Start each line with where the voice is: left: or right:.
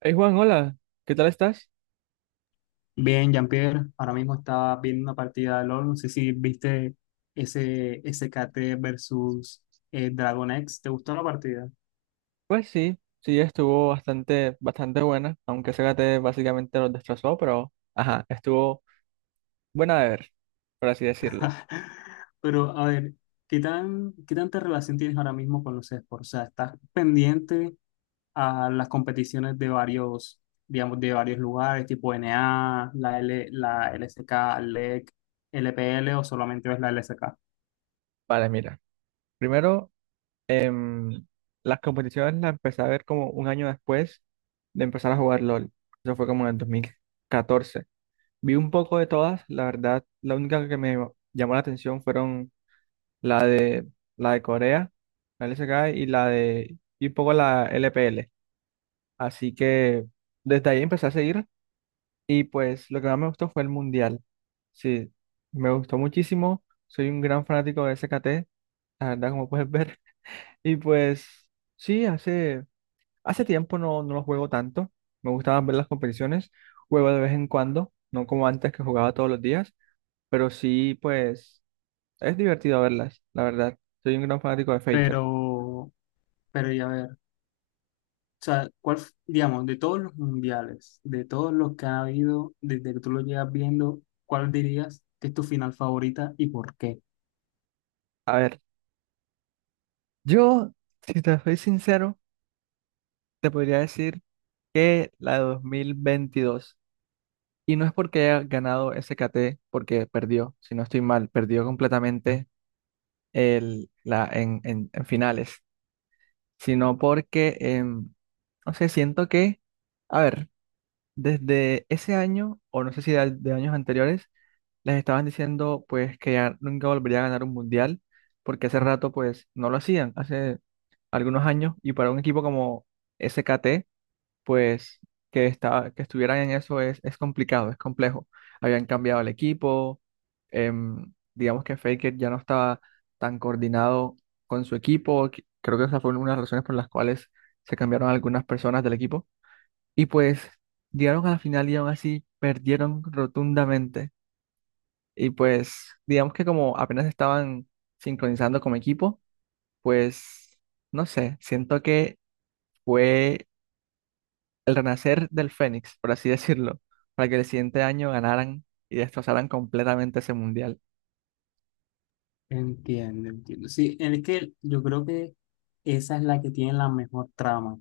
right: Hey Juan, hola, ¿qué tal estás?
left: Bien, Jean-Pierre, ahora mismo estaba viendo una partida de LoL, no sé si viste ese SKT versus Dragon X. ¿Te gustó la partida?
right: Pues sí, sí, estuvo bastante, bastante buena, aunque Zárate básicamente nos destrozó, pero ajá, estuvo buena de ver, por así decirlo.
left: Pero a ver, qué tanta relación tienes ahora mismo con los esports? O sea, ¿estás pendiente a las competiciones de varios, digamos, de varios lugares, tipo NA, la LSK, LEC, LPL, o solamente ves la LSK?
right: Vale, mira, primero, em, las competiciones las empecé a ver como un año después de empezar a jugar LOL. Eso fue como en el 2014. Vi un poco de todas, la verdad, la única que me llamó la atención fueron la de, la de Corea, la LSK y la de, y un poco la LPL. Así que desde ahí empecé a seguir y pues lo que más me gustó fue el mundial. Sí, me gustó muchísimo. Soy un gran fanático de SKT, la verdad, como puedes ver. Y pues sí, hace, hace tiempo no, no lo juego tanto. Me gustaban ver las competiciones. Juego de vez en cuando, no como antes que jugaba todos los días, pero sí, pues es divertido verlas, la verdad. Soy un gran fanático de Faker.
left: Pero, pero ya ver. O sea, digamos, de todos los mundiales, de todos los que ha habido, desde que tú lo llevas viendo, ¿cuál dirías que es tu final favorita y por qué?
right: A ver, yo, si te soy sincero, te podría decir que la de 2022. Y no es porque haya ganado SKT, porque perdió, si no estoy mal, perdió completamente el, la, en, en finales, sino porque, no sé, siento que, a ver, desde ese año, o no sé si de, de años anteriores, les estaban diciendo pues que ya nunca volvería a ganar un mundial, porque hace rato pues no lo hacían, hace algunos años, y para un equipo como SKT, pues que, está que estuvieran en eso es complicado, es complejo. Habían cambiado el equipo, digamos que Faker ya no estaba tan coordinado con su equipo, creo que esa fue una de las razones por las cuales se cambiaron algunas personas del equipo. Y pues llegaron a la final y aún así perdieron rotundamente. Y pues digamos que como apenas estaban sincronizando como equipo, pues no sé, siento que fue el renacer del Fénix, por así decirlo, para que el siguiente año ganaran y destrozaran completamente ese mundial.
left: Entiendo, entiendo. Sí, es que yo creo que esa es la que tiene la mejor trama.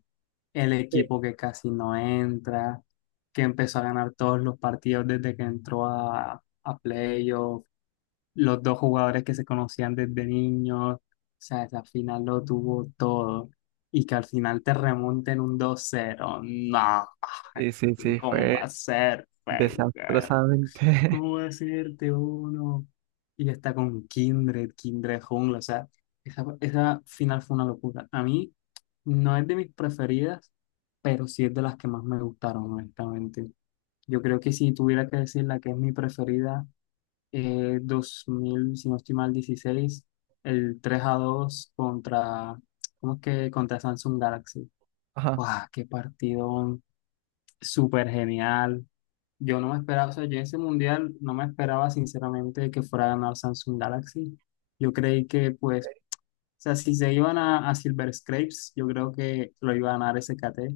left: El
right: Sí.
left: equipo que casi no entra, que empezó a ganar todos los partidos desde que entró a playoff, los dos jugadores que se conocían desde niños, o sea, esa final lo tuvo todo. Y que al final te remonten un 2-0, no.
right: Y sí, sí,
left: ¿Cómo
right: fue
left: va a ser, Wenger?
right: desastrosamente.
left: ¿Cómo va a serte uno? Y está con Kindred, Kindred Jungle, o sea, esa final fue una locura. A mí no es de mis preferidas, pero sí es de las que más me gustaron, honestamente. Yo creo que si tuviera que decir la que es mi preferida, dos mil, si no estoy mal, 16, el 3-2 contra, ¿cómo es que? Contra Samsung Galaxy.
right: Ajá,
left: ¡Wow! ¡Qué partido súper genial! Yo no me esperaba, o sea, yo en ese mundial no me esperaba sinceramente que fuera a ganar Samsung Galaxy. Yo creí que, pues, o sea, si se iban a Silver Scrapes, yo creo que lo iba a ganar SKT,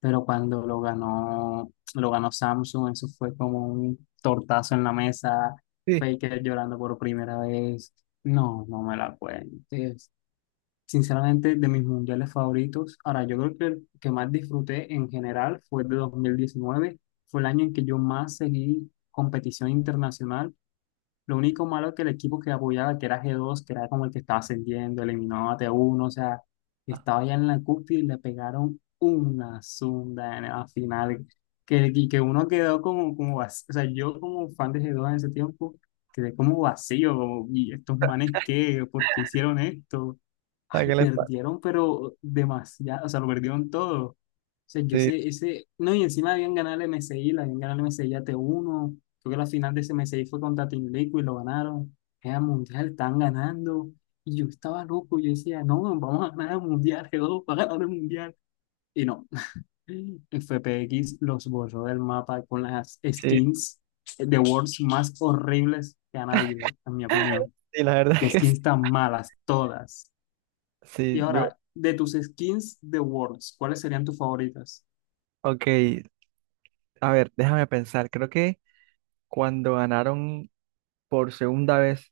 left: pero cuando lo ganó Samsung. Eso fue como un tortazo en la mesa.
right: sí.
left: Faker llorando por primera vez. No, no me la cuentes. Sinceramente, de mis mundiales favoritos, ahora yo creo que el que más disfruté en general fue el de 2019. Fue el año en que yo más seguí competición internacional. Lo único malo es que el equipo que apoyaba, que era G2, que era como el que estaba ascendiendo, eliminó a T1, o sea,
right: Ah,
left: estaba ya en la cúspide y le pegaron una zunda en la final. Que, y que uno quedó como, vacío. O sea, yo como fan de G2 en ese tiempo, quedé como vacío, como, ¿y estos manes qué? ¿Por qué hicieron esto?
right: ¿a
left: Ay,
right: qué les pasa?
left: perdieron, pero demasiado, o sea, lo perdieron todo. O sea, yo
right: Sí,
left: ese, no, y encima habían ganado el MSI, la habían ganado el MSI a T1. Creo que la final de ese CM6 fue contra Team Liquid y lo ganaron. Era mundial, están ganando. Y yo estaba loco, yo decía, no, no, vamos a ganar el mundial, que va a ganar el mundial. Y no, FPX los borró del mapa con las
right: sí,
left: skins de Worlds más horribles que han habido, en mi opinión.
right: sí, la verdad
left: Qué
right: es que sí.
left: skins tan malas, todas. Y
right: Sí, yo,
left: ahora, de tus skins de Worlds, ¿cuáles serían tus favoritas?
right: ok, a ver, déjame pensar. Creo que cuando ganaron por segunda vez,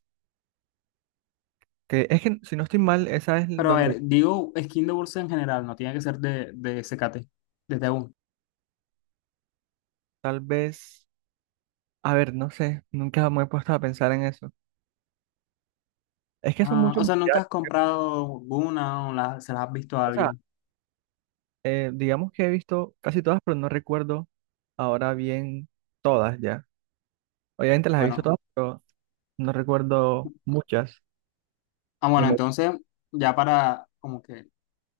right: que es que si no estoy mal, esa es
left: Pero a ver,
right: donde
left: digo skin de Worlds en general, no tiene que ser de SKT, desde uno.
right: tal vez, a ver, no sé, nunca me he puesto a pensar en eso. Es que son
left: Ah,
right: muchos
left: o sea, ¿nunca
right: mundiales.
left: has comprado una o se las has visto a
right: O sea,
left: alguien?
right: Digamos que he visto casi todas, pero no recuerdo ahora bien todas ya. Obviamente las he visto
left: Bueno,
right: todas, pero no recuerdo muchas.
left: ah,
right: Ni
left: bueno,
right: mo-
left: entonces, ya para como que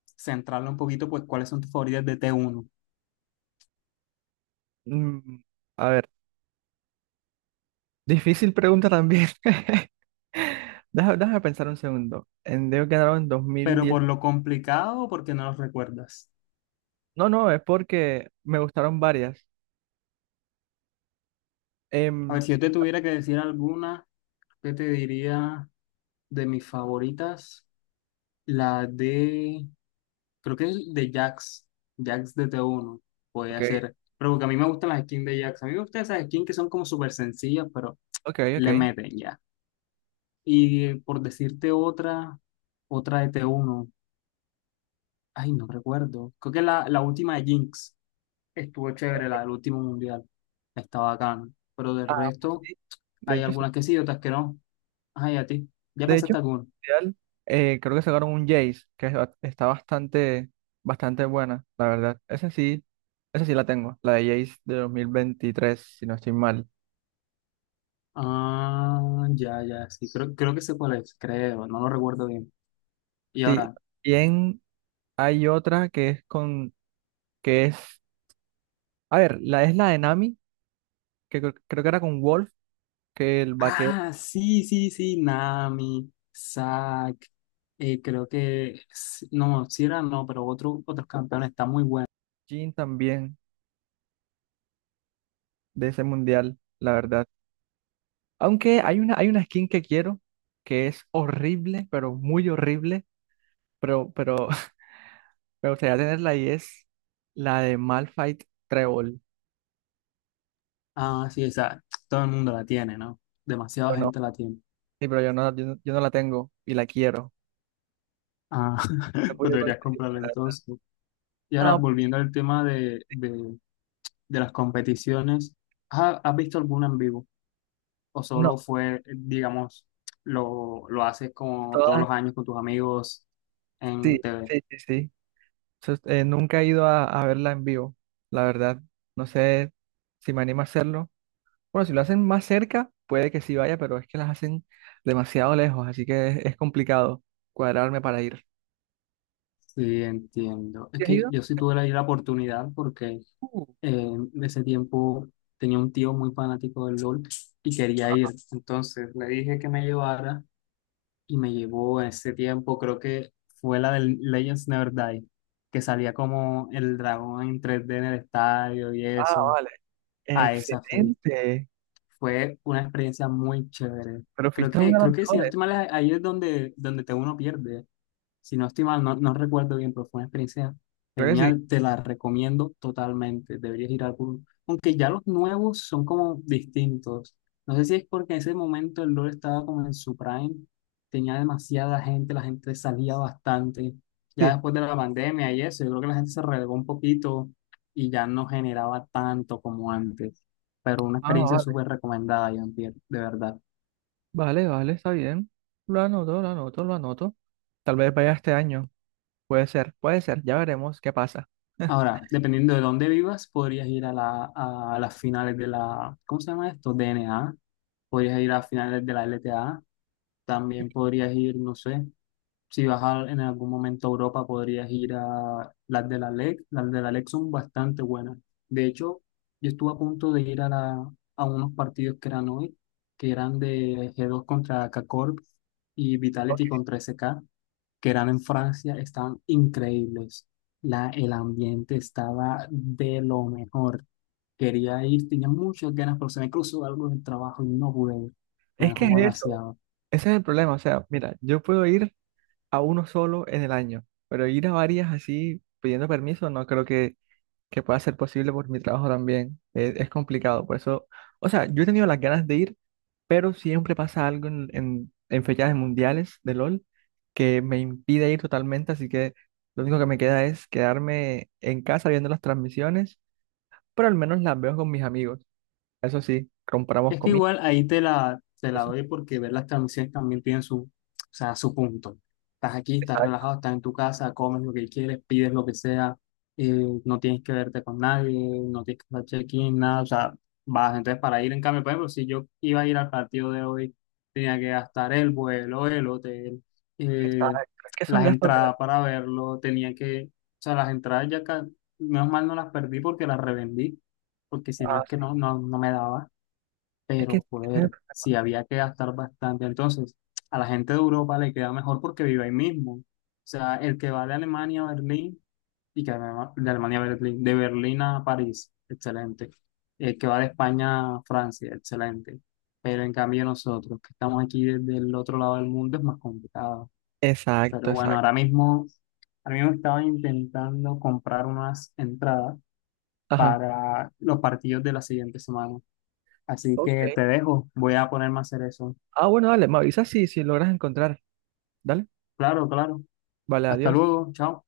left: centrarlo un poquito, pues, ¿cuáles son tus favoritas de T1?
right: Mm, a ver, difícil pregunta también. Déjame, pensar un segundo. En Deo quedaron en dos mil
left: Pero
right: diez
left: por lo complicado, ¿o porque no los recuerdas?
right: No, no, es porque me gustaron varias.
left: A
right: Em,
left: ver, si yo te tuviera que decir alguna, ¿qué te diría de mis favoritas? La de, creo que es de Jax, Jax de T1, podría
right: ok,
left: ser. Pero porque a mí me gustan las skins de Jax. A mí me gustan esas skins que son como súper sencillas, pero
right: ok, ok.
left: le meten. Y por decirte otra, de T1, ay, no recuerdo. Creo que la última de Jinx estuvo chévere, la del último mundial. Está bacana. Pero del
right: Ah, pues
left: resto,
right: sí. De
left: hay
right: hecho,
left: algunas que sí, otras que no. Ay, a ti, ¿ya
right: de hecho,
left: pensaste alguna?
right: real, creo que sacaron un Jace, que es está bastante, bastante buena, la verdad. Esa sí la tengo, la de Jace de 2023, si no estoy mal.
left: Ah, ya, ya, sí. Creo, creo que sé cuál es, creo. No lo recuerdo bien. Y
right: Sí,
left: ahora.
right: bien, hay otra que es con, que es, a ver, la es la de Nami, que creo que era con Wolf, que el vaquero.
left: Ah, sí, sí, sí. Nami, Zack. Creo que, no, si no, pero otros campeones. Está muy bueno.
right: Jin también de ese mundial, la verdad. Aunque hay una skin que quiero, que es horrible, pero muy horrible, pero me gustaría tenerla y es la de Malphite Trébol.
left: Ah, sí, esa todo el mundo la tiene, ¿no? Demasiada
right: Yo no,
left: gente la tiene.
right: sí, pero yo no, yo no, yo no la tengo y la quiero.
left: Ah,
right: No he
left: pues
right: podido
left: deberías
right: conseguir,
left: comprarla
right: la verdad.
left: entonces. Y ahora,
right: No,
left: volviendo al tema de, de las competiciones, ¿has visto alguna en vivo? ¿O
right: no,
left: solo fue, digamos, lo haces como todos
right: todas,
left: los años con tus amigos en
right: sí,
left: TV?
right: sí, sí, sí. Nunca he ido a verla en vivo, la verdad. No sé si me animo a hacerlo. Bueno, si lo hacen más cerca, puede que sí vaya, pero es que las hacen demasiado lejos, así que es complicado cuadrarme para ir.
left: Sí, entiendo. Es
right: ¿Sí has
left: que
right: ido?
left: yo sí tuve la oportunidad porque,
right: Uh,
left: en ese tiempo tenía un tío muy fanático del LOL y quería ir. Entonces le dije que me llevara y me llevó. En ese tiempo, creo que fue la del Legends Never Die, que salía como el dragón en 3D en el estadio y
right: ah,
left: eso.
right: vale.
left: A esa fui.
right: Excelente.
left: Fue una experiencia muy chévere.
right: Pero fuiste a una de
left: Creo
right: las
left: que si no
right: mejores.
left: estoy mal, ahí es donde T1 pierde. Si no estoy mal, no, no recuerdo bien, pero fue una experiencia
right: Creo que sí.
left: genial. Te la recomiendo totalmente. Deberías ir a alguno. Aunque ya los nuevos son como distintos. No sé si es porque en ese momento el LoL estaba como en su prime. Tenía demasiada gente, la gente salía bastante. Ya
right: Sí.
left: después de la pandemia y eso, yo creo que la gente se relegó un poquito y ya no generaba tanto como antes. Pero una
right: Ah,
left: experiencia
right: vale.
left: súper recomendada, John Pierre, de verdad.
right: Vale, vale, está bien. Lo anoto, lo anoto, lo anoto. Tal vez vaya este año. Puede ser, puede ser. Ya veremos qué pasa.
left: Ahora, dependiendo de dónde vivas, podrías ir a, a las finales de la, ¿cómo se llama esto? DNA. Podrías ir a finales de la LTA.
right: Y
left: También podrías ir, no sé, si vas en algún momento a Europa, podrías ir a las de la LEC. Las de la LEC son bastante buenas. De hecho, yo estuve a punto de ir a, a unos partidos que eran hoy, que eran de G2 contra K-Corp y Vitality contra SK, que eran en Francia. Estaban increíbles. El ambiente estaba de lo mejor. Quería ir, tenía muchas ganas, pero se me cruzó algo en el trabajo y no pude ir. Me
right: es que es
left: dejó
right: eso.
left: demasiado.
right: Ese es el problema. O sea, mira, yo puedo ir a uno solo en el año, pero ir a varias así pidiendo permiso no creo que pueda ser posible por mi trabajo también. Es complicado. Por eso, o sea, yo he tenido las ganas de ir, pero siempre pasa algo en fechas mundiales de LOL que me impide ir totalmente, así que lo único que me queda es quedarme en casa viendo las transmisiones, pero al menos las veo con mis amigos. Eso sí, compramos
left: Es que
right: comida.
left: igual ahí te la,
right: Eso,
left: doy, porque ver las transmisiones también tienen su, o sea, su punto. Estás aquí, estás
right: exacto,
left: relajado, estás en tu casa, comes lo que quieres, pides lo que sea, no tienes que verte con nadie, no tienes que hacer check-in, nada, o sea, vas entonces para ir en cambio. Por ejemplo, si yo iba a ir al partido de hoy, tenía que gastar el vuelo, el hotel, eh,
right: exacto. Es que son
left: las
right: gastos grandes.
left: entradas para verlo, tenía que, o sea, las entradas ya, menos mal no las perdí porque las revendí, porque si no
right: Ah,
left: es que
right: sí.
left: no, no, no me daba.
right: Es que…
left: Pero, joder, sí había que gastar bastante. Entonces, a la gente de Europa le queda mejor porque vive ahí mismo. O sea, el que va de Alemania a Berlín, y que de Alemania a Berlín, de Berlín a París, excelente. El que va de España a Francia, excelente. Pero en cambio nosotros, que estamos aquí desde el otro lado del mundo, es más complicado. Pero
right: Exacto,
left: bueno,
right: exacto.
left: ahora mismo, estaba intentando comprar unas entradas
right: Ajá.
left: para los partidos de la siguiente semana. Así que
right: Ok.
left: te dejo, voy a ponerme a hacer eso.
right: Ah, bueno, dale, me avisas si, si logras encontrar. Dale.
left: Claro, claro.
right: Vale,
left: Hasta
right: adiós.
left: luego, chao.